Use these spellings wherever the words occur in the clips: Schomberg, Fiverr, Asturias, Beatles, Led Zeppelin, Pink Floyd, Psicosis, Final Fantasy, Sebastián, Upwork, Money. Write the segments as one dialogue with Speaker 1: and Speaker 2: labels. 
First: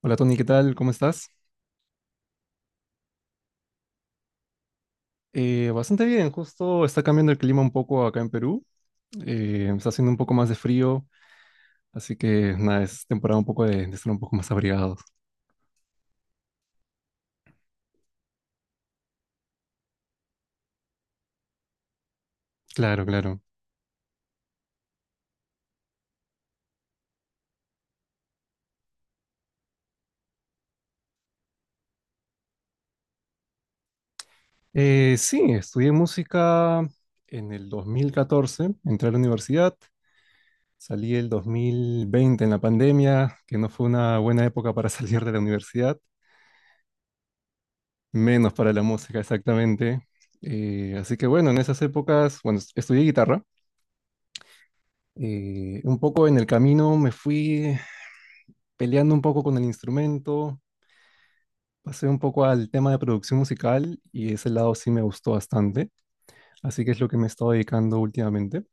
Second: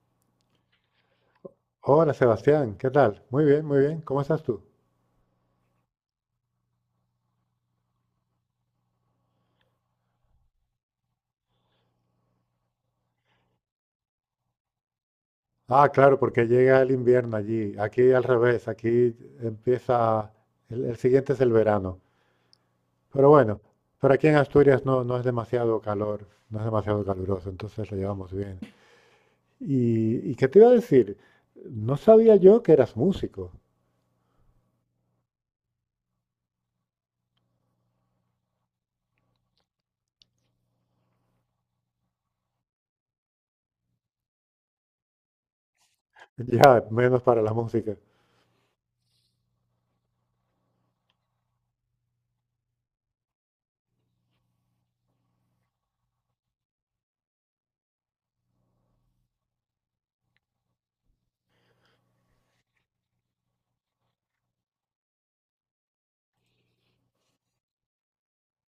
Speaker 1: Hola Tony, ¿qué tal? ¿Cómo estás?
Speaker 2: Hola Sebastián, ¿qué tal? Muy bien, muy bien. ¿Cómo estás tú?
Speaker 1: Bastante bien, justo está cambiando el clima un poco acá en Perú. Está haciendo un poco más de frío, así que nada, es temporada un poco de estar un poco más abrigados.
Speaker 2: Ah, claro, porque llega el invierno allí. Aquí al revés, aquí empieza, el siguiente es el verano.
Speaker 1: Claro,
Speaker 2: Pero
Speaker 1: claro.
Speaker 2: bueno, pero aquí en Asturias no es demasiado calor, no es demasiado caluroso, entonces lo llevamos bien. ¿Y qué te iba a decir? No sabía yo que eras músico.
Speaker 1: Sí, estudié música en el 2014, entré a la universidad, salí el 2020 en la pandemia, que no fue una buena época para salir de la universidad,
Speaker 2: Ya, menos para la música.
Speaker 1: menos para la música exactamente. Así que bueno, en esas épocas, bueno, estudié guitarra. Un poco en el camino me fui peleando un poco con el instrumento, pasé un poco al tema de producción musical y ese lado sí me gustó bastante, así que es lo que me he estado dedicando últimamente.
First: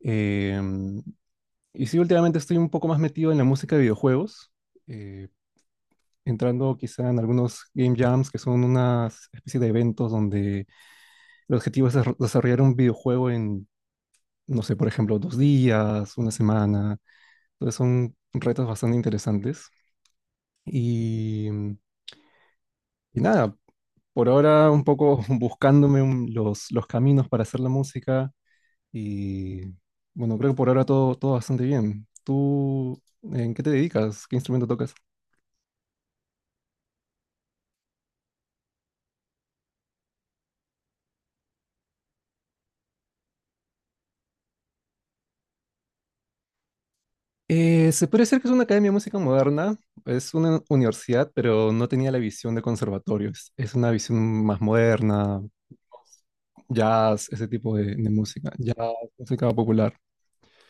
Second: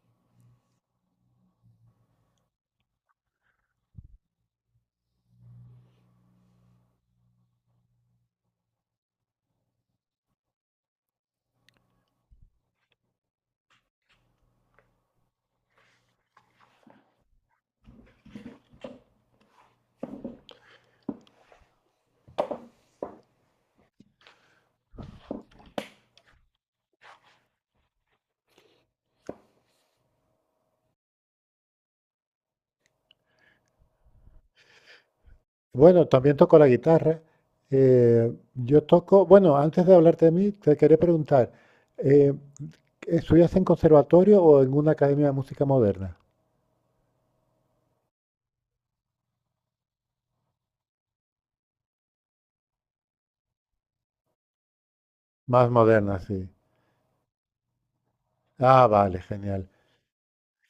Speaker 1: Em, y sí, últimamente estoy un poco más metido en la música de videojuegos, eh, entrando quizá en algunos game jams que son unas especie de eventos donde el objetivo es desarrollar un videojuego en, no sé, por ejemplo, dos días, una semana. Entonces son retos bastante interesantes. Y nada, por ahora un poco los caminos para hacer la música y bueno, creo que por ahora todo bastante bien. ¿Tú en qué te dedicas? ¿Qué instrumento tocas?
Speaker 2: Bueno, también toco la guitarra. Yo toco, bueno, antes de hablarte de mí, te quería preguntar. Eh, ¿Estudias en conservatorio o en una academia de música moderna?
Speaker 1: Se puede decir que es una academia de música moderna, es una universidad, pero no tenía la visión de conservatorio, es una visión más moderna,
Speaker 2: Más moderna, sí.
Speaker 1: jazz, ese tipo de música,
Speaker 2: Ah,
Speaker 1: jazz,
Speaker 2: vale,
Speaker 1: música
Speaker 2: genial.
Speaker 1: popular.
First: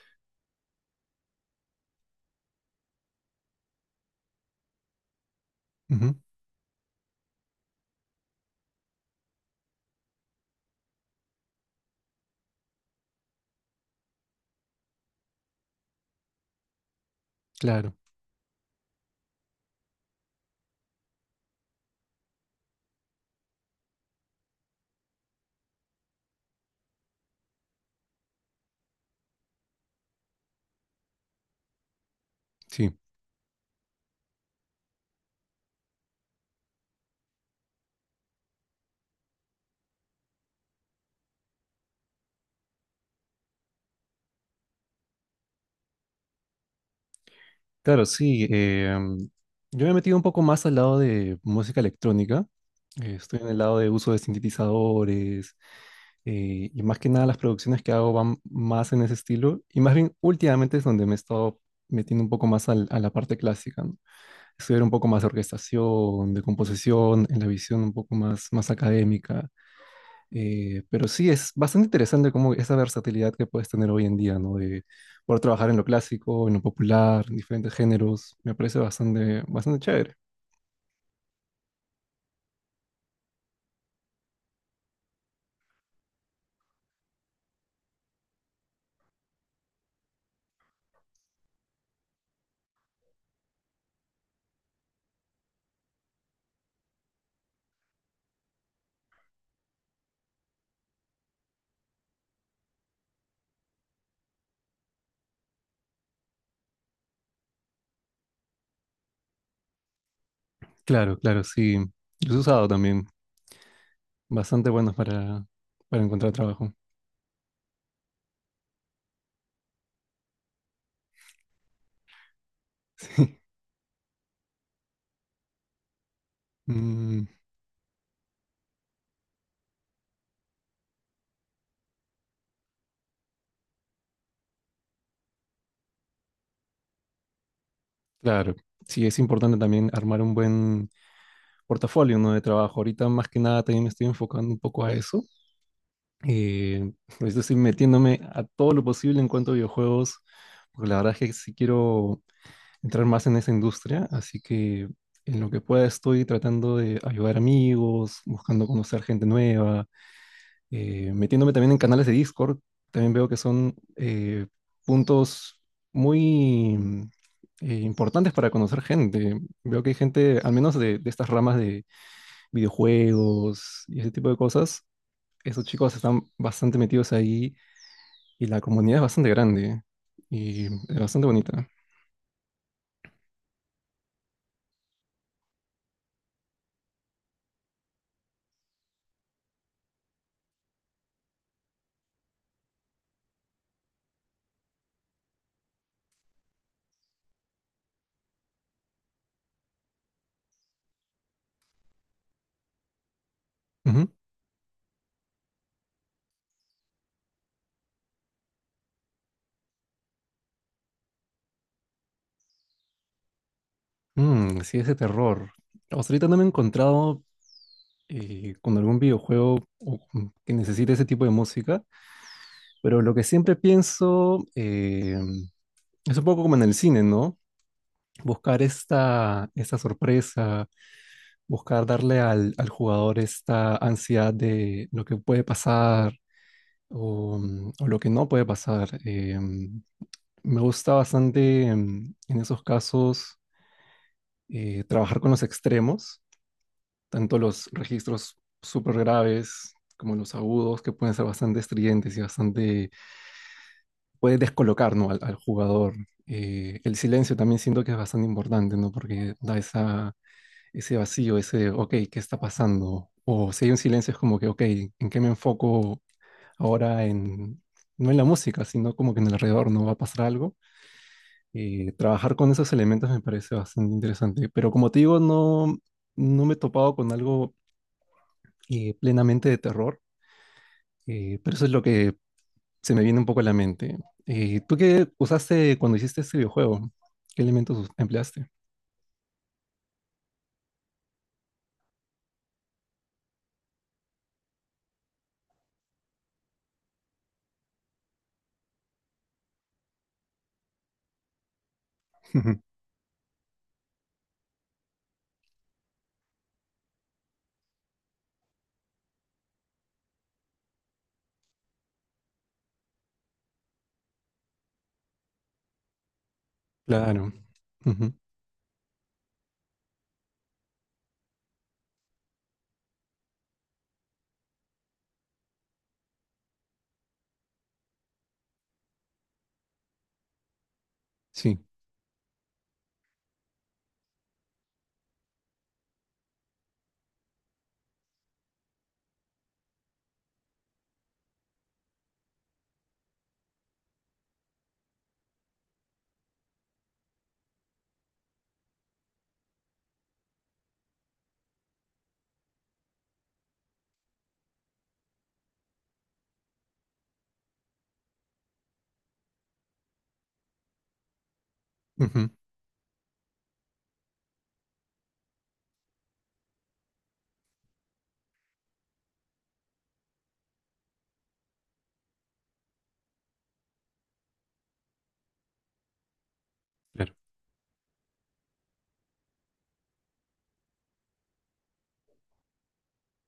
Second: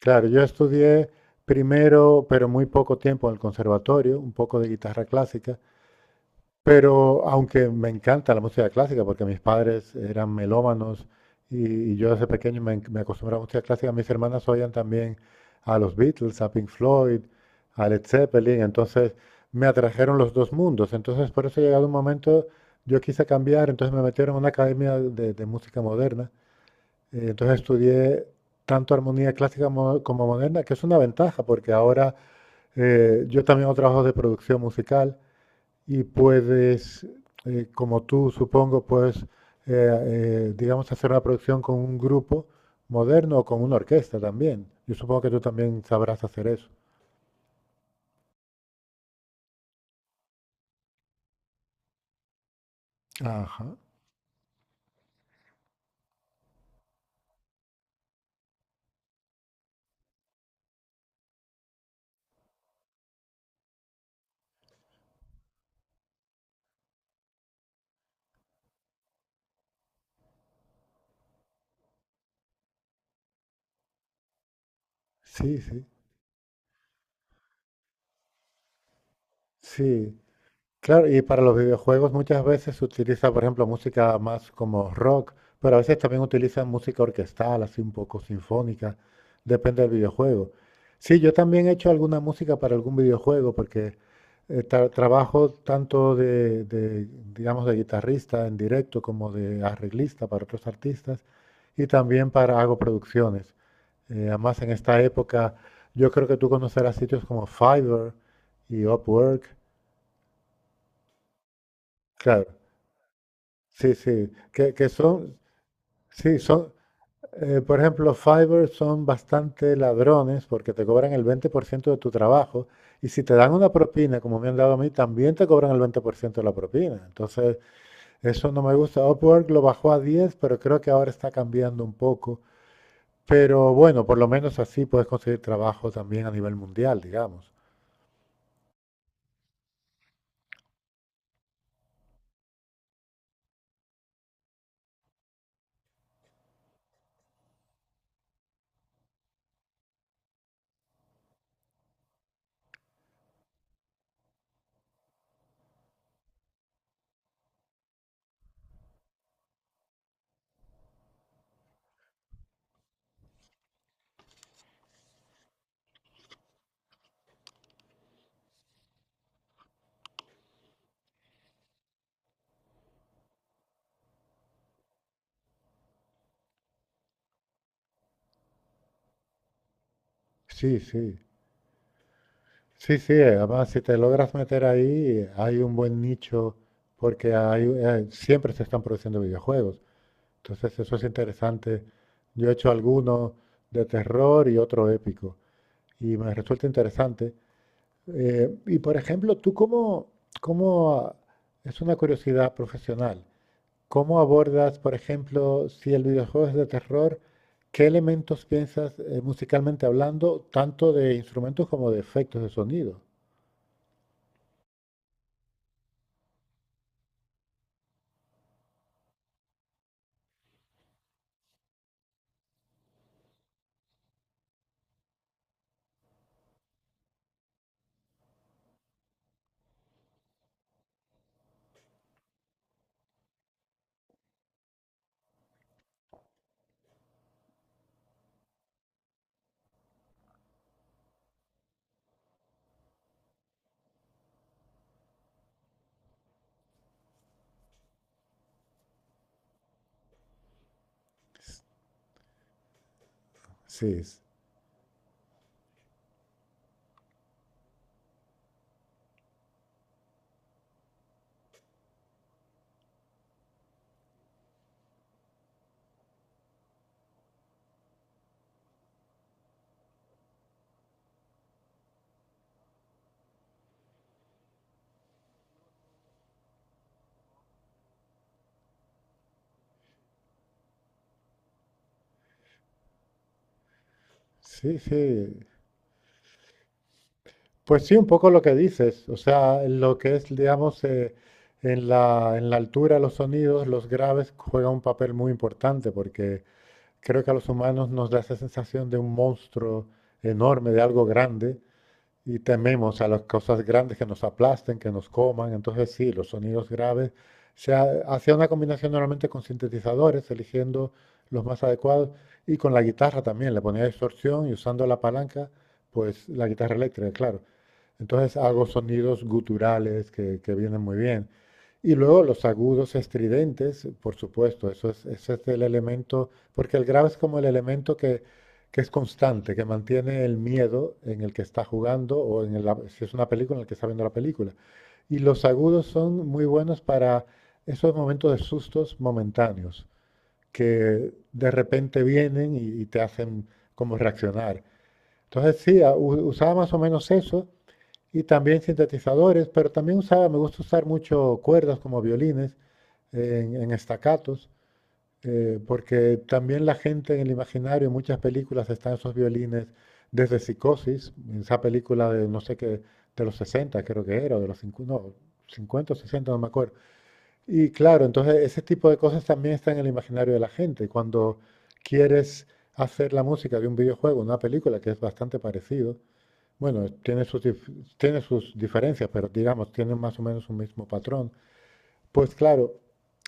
Speaker 2: Claro, yo estudié primero, pero muy poco tiempo en el conservatorio, un poco de guitarra clásica,
Speaker 1: Ujú,
Speaker 2: pero aunque me encanta la música clásica, porque mis padres eran melómanos y yo desde pequeño me acostumbré a la música clásica, mis hermanas oían también a los Beatles, a Pink Floyd, a
Speaker 1: claro,
Speaker 2: Led Zeppelin, entonces me atrajeron los dos mundos. Entonces por eso he llegado un momento, yo quise cambiar, entonces me metieron en una academia de música moderna. Entonces estudié tanto armonía clásica como moderna, que es una ventaja, porque ahora
Speaker 1: sí.
Speaker 2: yo también hago trabajos de producción musical y puedes, como tú supongo, puedes, digamos, hacer una producción con un grupo moderno o con una orquesta también. Yo supongo que tú también sabrás hacer eso.
Speaker 1: Claro, sí. Yo me he metido un poco más al lado de música electrónica. Estoy en el
Speaker 2: Ajá.
Speaker 1: lado de uso de sintetizadores, y más que nada las producciones que hago van más en ese estilo. Y más bien últimamente es donde me he estado metiendo un poco más a la parte clásica, ¿no? Estudiar un poco más de orquestación, de composición, en la visión un poco más, más académica. Pero sí, es bastante interesante como esa versatilidad que puedes tener hoy en día, ¿no? De poder
Speaker 2: Sí,
Speaker 1: trabajar en lo
Speaker 2: sí.
Speaker 1: clásico, en lo popular, en diferentes géneros. Me parece bastante, bastante chévere.
Speaker 2: Sí, claro, y para los videojuegos muchas veces se utiliza, por ejemplo, música más como rock, pero a veces también utilizan música orquestal, así un poco sinfónica, depende del videojuego. Sí, yo también he hecho alguna música para algún videojuego, porque trabajo tanto de, digamos, de guitarrista en directo como de arreglista para otros artistas y también para hago producciones. Además, en esta época, yo creo que tú conocerás sitios como Fiverr y Upwork.
Speaker 1: Claro, claro, sí. Los he
Speaker 2: Claro.
Speaker 1: usado también.
Speaker 2: Sí, sí,
Speaker 1: Bastante
Speaker 2: que
Speaker 1: buenos
Speaker 2: son,
Speaker 1: para encontrar
Speaker 2: sí, son,
Speaker 1: trabajo.
Speaker 2: por ejemplo, Fiverr son bastante ladrones porque te cobran el 20% de tu trabajo y si te dan una propina, como me han dado a mí, también te cobran el 20% de la
Speaker 1: Sí.
Speaker 2: propina.
Speaker 1: Mm,
Speaker 2: Entonces, eso no me gusta. Upwork lo bajó a 10, pero creo que ahora está cambiando un poco. Pero bueno, por lo menos así puedes conseguir trabajo también a nivel mundial, digamos.
Speaker 1: claro. Sí, es importante también armar un buen portafolio, ¿no? De trabajo. Ahorita más que nada también me estoy enfocando un poco a eso. Eh, Ahorita estoy metiéndome a todo lo posible en cuanto a videojuegos, porque la verdad es que sí quiero entrar más en esa industria, así que en lo que pueda estoy tratando de ayudar amigos, buscando conocer gente nueva, metiéndome también en canales de Discord, también veo que son puntos muy importantes para conocer gente. Veo que hay gente, al menos de estas ramas de videojuegos y ese tipo de cosas, esos chicos están bastante metidos ahí y la comunidad es bastante grande y
Speaker 2: Sí,
Speaker 1: es
Speaker 2: sí.
Speaker 1: bastante bonita.
Speaker 2: Sí, sí, además si te logras meter ahí, hay un buen nicho porque hay, siempre se están produciendo videojuegos. Entonces eso es interesante. Yo he hecho alguno de terror y otro épico y me resulta interesante. Y por ejemplo, tú cómo, es una curiosidad profesional,
Speaker 1: Ujú.
Speaker 2: ¿cómo abordas, por ejemplo, si el videojuego es de terror, qué elementos piensas musicalmente hablando, tanto de instrumentos como de efectos de sonido?
Speaker 1: Mm, sí, ese terror. O sea, ahorita no me he encontrado con algún videojuego o que necesite ese tipo de música, pero lo que siempre pienso es un poco como en el cine, ¿no? Buscar esta, esta sorpresa, buscar darle al jugador esta ansiedad de lo que puede pasar o, mm, o lo que no puede pasar. Me gusta bastante en esos casos trabajar con los extremos tanto los registros súper graves como los agudos, que pueden ser bastante estridentes y bastante,
Speaker 2: Sí,
Speaker 1: puede descolocar, ¿no? Al jugador. El silencio también siento que es bastante importante, ¿no? Porque da esa, ese vacío, ese, ok, ¿qué está pasando? O si hay un silencio es como que, ok, ¿en qué me enfoco ahora en, no en la música, sino como que en el alrededor no va a pasar algo? Trabajar con esos elementos me parece bastante interesante, pero como te digo, no, no me he topado con algo plenamente de terror. Pero eso es lo que se me viene un poco a la mente. ¿Tú
Speaker 2: sí,
Speaker 1: qué
Speaker 2: sí.
Speaker 1: usaste cuando hiciste este videojuego? ¿Qué elementos
Speaker 2: Pues sí, un poco lo
Speaker 1: empleaste?
Speaker 2: que dices. O sea, lo que es, digamos, en la altura, los sonidos, los graves juegan un papel muy importante porque creo que a los humanos nos da esa sensación de un monstruo enorme, de algo grande, y
Speaker 1: Ujú.
Speaker 2: tememos a las cosas grandes que nos aplasten, que nos coman. Entonces sí, los sonidos graves. Se hacía una combinación normalmente con sintetizadores, eligiendo los más adecuados, y con la guitarra también. Le ponía distorsión y usando la palanca, pues la guitarra eléctrica,
Speaker 1: Claro.
Speaker 2: claro.
Speaker 1: Ujú.
Speaker 2: Entonces hago sonidos guturales que vienen muy bien. Y luego los agudos estridentes, por supuesto, eso es, ese es el elemento, porque el grave es como el elemento que es constante, que mantiene el miedo en el que
Speaker 1: Sí.
Speaker 2: está jugando o en el, si es una película en el que está viendo la película. Y los agudos son muy buenos para esos momentos de sustos momentáneos, que de repente vienen y te hacen como reaccionar. Entonces sí, usaba más o menos eso y también sintetizadores, pero también usaba, me gusta usar mucho cuerdas como violines en estacatos, porque también la gente en el imaginario, en muchas películas están esos violines desde Psicosis, esa película de
Speaker 1: Ujú.
Speaker 2: no sé qué, de los 60 creo que era, o de los 50, no, 50 o 60, no me acuerdo. Y claro, entonces ese tipo de cosas también está en el imaginario de la gente. Cuando quieres hacer la música de un videojuego, una película, que es bastante parecido, bueno,
Speaker 1: Claro.
Speaker 2: tiene sus diferencias, pero digamos, tiene más o menos un mismo patrón. Pues claro,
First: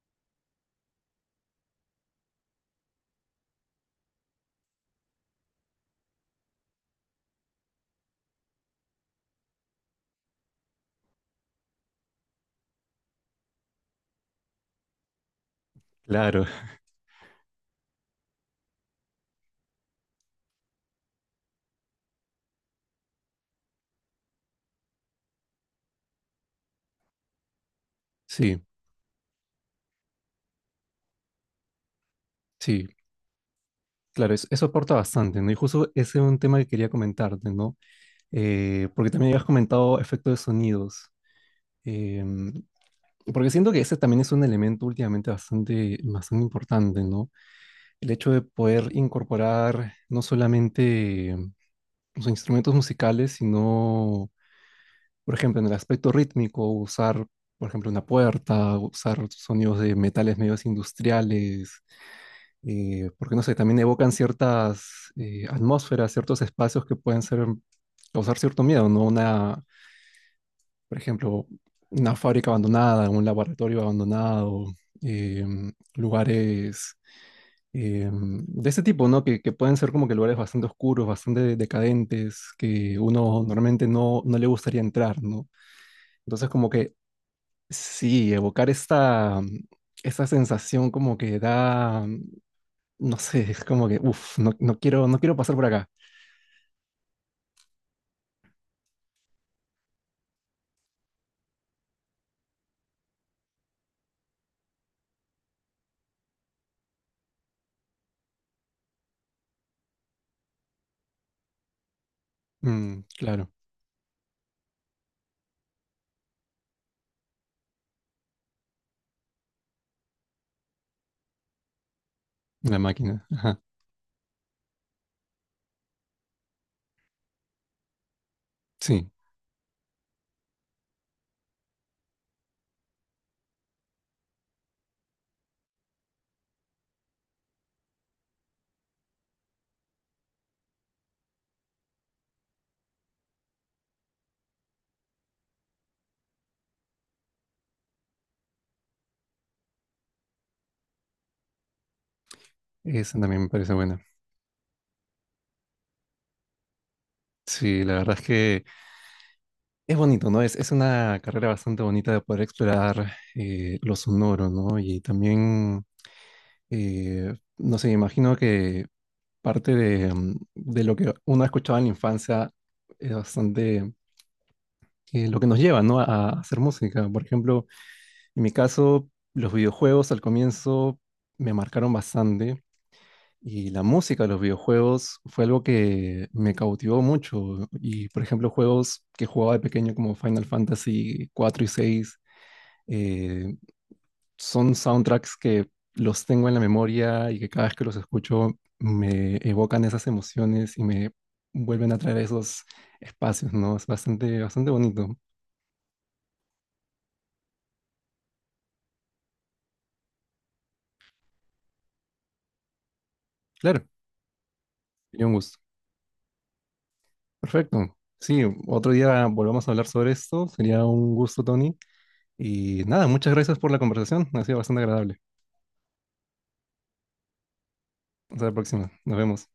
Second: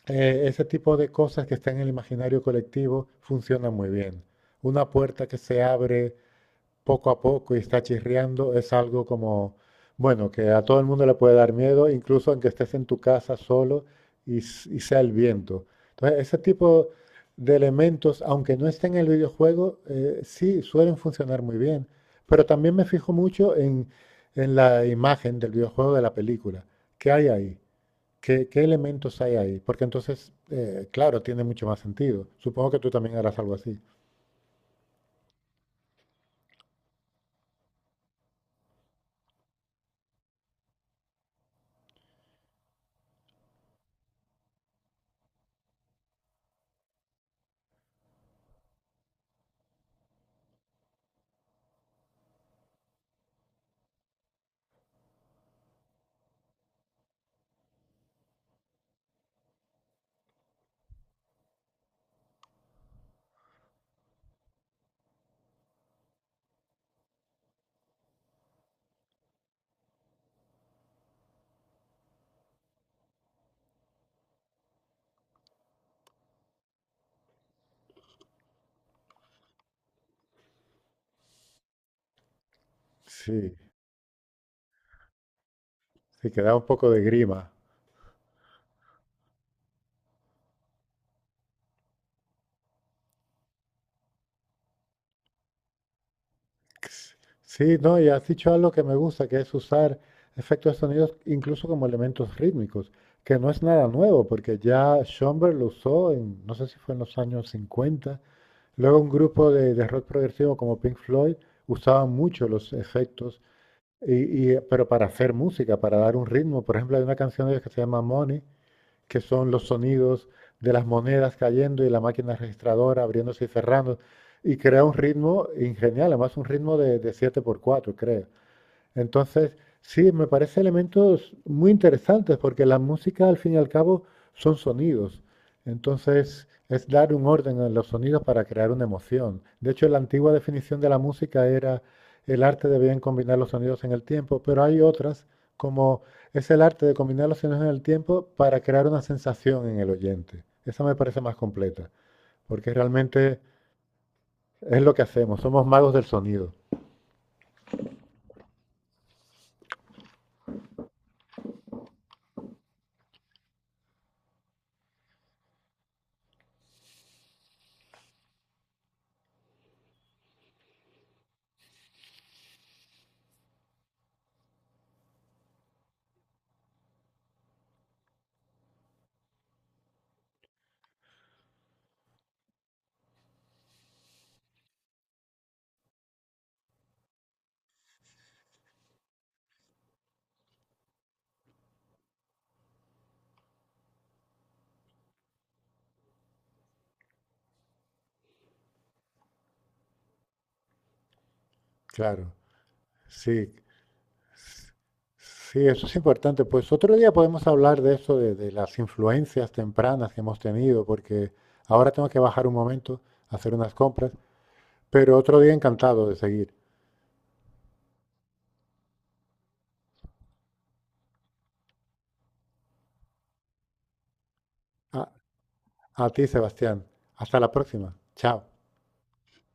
Speaker 2: ese tipo de cosas que están en el imaginario colectivo funcionan muy bien. Una puerta que se abre poco a poco y está chirriando, es algo como, bueno, que a todo el mundo le puede dar miedo, incluso aunque estés en tu casa solo y sea el viento. Entonces, ese
Speaker 1: Claro.
Speaker 2: tipo de elementos, aunque no estén en el videojuego, sí suelen funcionar muy bien. Pero también me fijo mucho en la imagen del videojuego de la película. ¿Qué hay ahí? ¿Qué,
Speaker 1: Sí,
Speaker 2: qué elementos hay ahí? Porque entonces, claro, tiene mucho más sentido. Supongo que
Speaker 1: sí.
Speaker 2: tú también harás algo así.
Speaker 1: Claro, eso aporta bastante, ¿no? Y justo ese es un tema que quería comentarte, ¿no? Porque también habías comentado efectos de sonidos. Em, Porque siento que ese también es un elemento últimamente bastante, bastante importante, ¿no? El hecho de poder incorporar no solamente los instrumentos musicales, sino, por ejemplo, en el aspecto rítmico, usar, por ejemplo, una puerta, usar sonidos de metales medios industriales, porque no sé, también evocan ciertas atmósferas, ciertos espacios que pueden ser, causar cierto miedo, ¿no? Una, por ejemplo, una fábrica abandonada, un laboratorio abandonado, eh, lugares de ese tipo, ¿no? Que pueden ser como que lugares bastante oscuros, bastante decadentes, que uno
Speaker 2: Sí,
Speaker 1: normalmente no, no le gustaría entrar, ¿no?
Speaker 2: sí, que
Speaker 1: Entonces
Speaker 2: da un
Speaker 1: como
Speaker 2: poco
Speaker 1: que
Speaker 2: de grima.
Speaker 1: sí, evocar esta, esta sensación como que da, no sé, es como que, uff, no, no quiero, no quiero pasar por acá.
Speaker 2: Sí, no, y has dicho algo que me gusta, que es usar efectos de sonidos incluso como elementos rítmicos, que no es nada nuevo, porque ya Schomberg lo usó en, no sé si fue en los años 50. Luego un grupo de rock progresivo como Pink Floyd usaban mucho los
Speaker 1: Mm,
Speaker 2: efectos,
Speaker 1: claro,
Speaker 2: pero para hacer música, para dar un ritmo. Por ejemplo, hay una canción de ellos que se llama Money, que son los sonidos de las monedas cayendo y la máquina
Speaker 1: la
Speaker 2: registradora
Speaker 1: máquina,
Speaker 2: abriéndose y
Speaker 1: ajá,
Speaker 2: cerrando, y crea un ritmo ingenial, además un ritmo de 7/4, creo.
Speaker 1: sí,
Speaker 2: Entonces, sí, me parece elementos muy interesantes porque la música al fin y al cabo son sonidos. Entonces, es dar un orden a los sonidos para crear una emoción. De hecho, la antigua definición de la música era el arte de bien combinar los sonidos en el tiempo, pero hay otras como es el arte de combinar los sonidos en el tiempo para crear una sensación en el oyente. Esa me parece más completa, porque
Speaker 1: esa
Speaker 2: realmente
Speaker 1: también me parece buena.
Speaker 2: es lo que hacemos, somos magos del sonido.
Speaker 1: Sí, la verdad es que es bonito, ¿no? Es una carrera bastante bonita de poder explorar lo sonoro, ¿no? Y también no sé, me imagino que parte de, mm, de lo que uno ha escuchado en la infancia es bastante lo que nos lleva, ¿no? A hacer música. Por ejemplo, en mi caso, los videojuegos al comienzo me marcaron bastante y la música de los videojuegos fue algo que me cautivó mucho. Y, por ejemplo, juegos que jugaba de pequeño como Final Fantasy 4 y 6 eh, son soundtracks que los tengo en la memoria y que cada vez que los escucho me evocan esas emociones y me vuelven a traer
Speaker 2: Claro,
Speaker 1: esos espacios,
Speaker 2: sí.
Speaker 1: ¿no? Es bastante, bastante bonito.
Speaker 2: Sí, eso es importante. Pues otro día podemos hablar de eso, de las influencias tempranas que hemos tenido, porque ahora tengo que bajar un momento a hacer unas
Speaker 1: Claro,
Speaker 2: compras, pero
Speaker 1: sería un
Speaker 2: otro día
Speaker 1: gusto.
Speaker 2: encantado de seguir.
Speaker 1: Perfecto. Sí, otro día volvamos a hablar sobre esto. Sería un gusto, Tony. Y nada, muchas gracias por la conversación. Ha sido bastante
Speaker 2: A,
Speaker 1: agradable.
Speaker 2: a ti, Sebastián. Hasta la próxima.
Speaker 1: Hasta
Speaker 2: Chao.
Speaker 1: la próxima. Nos vemos.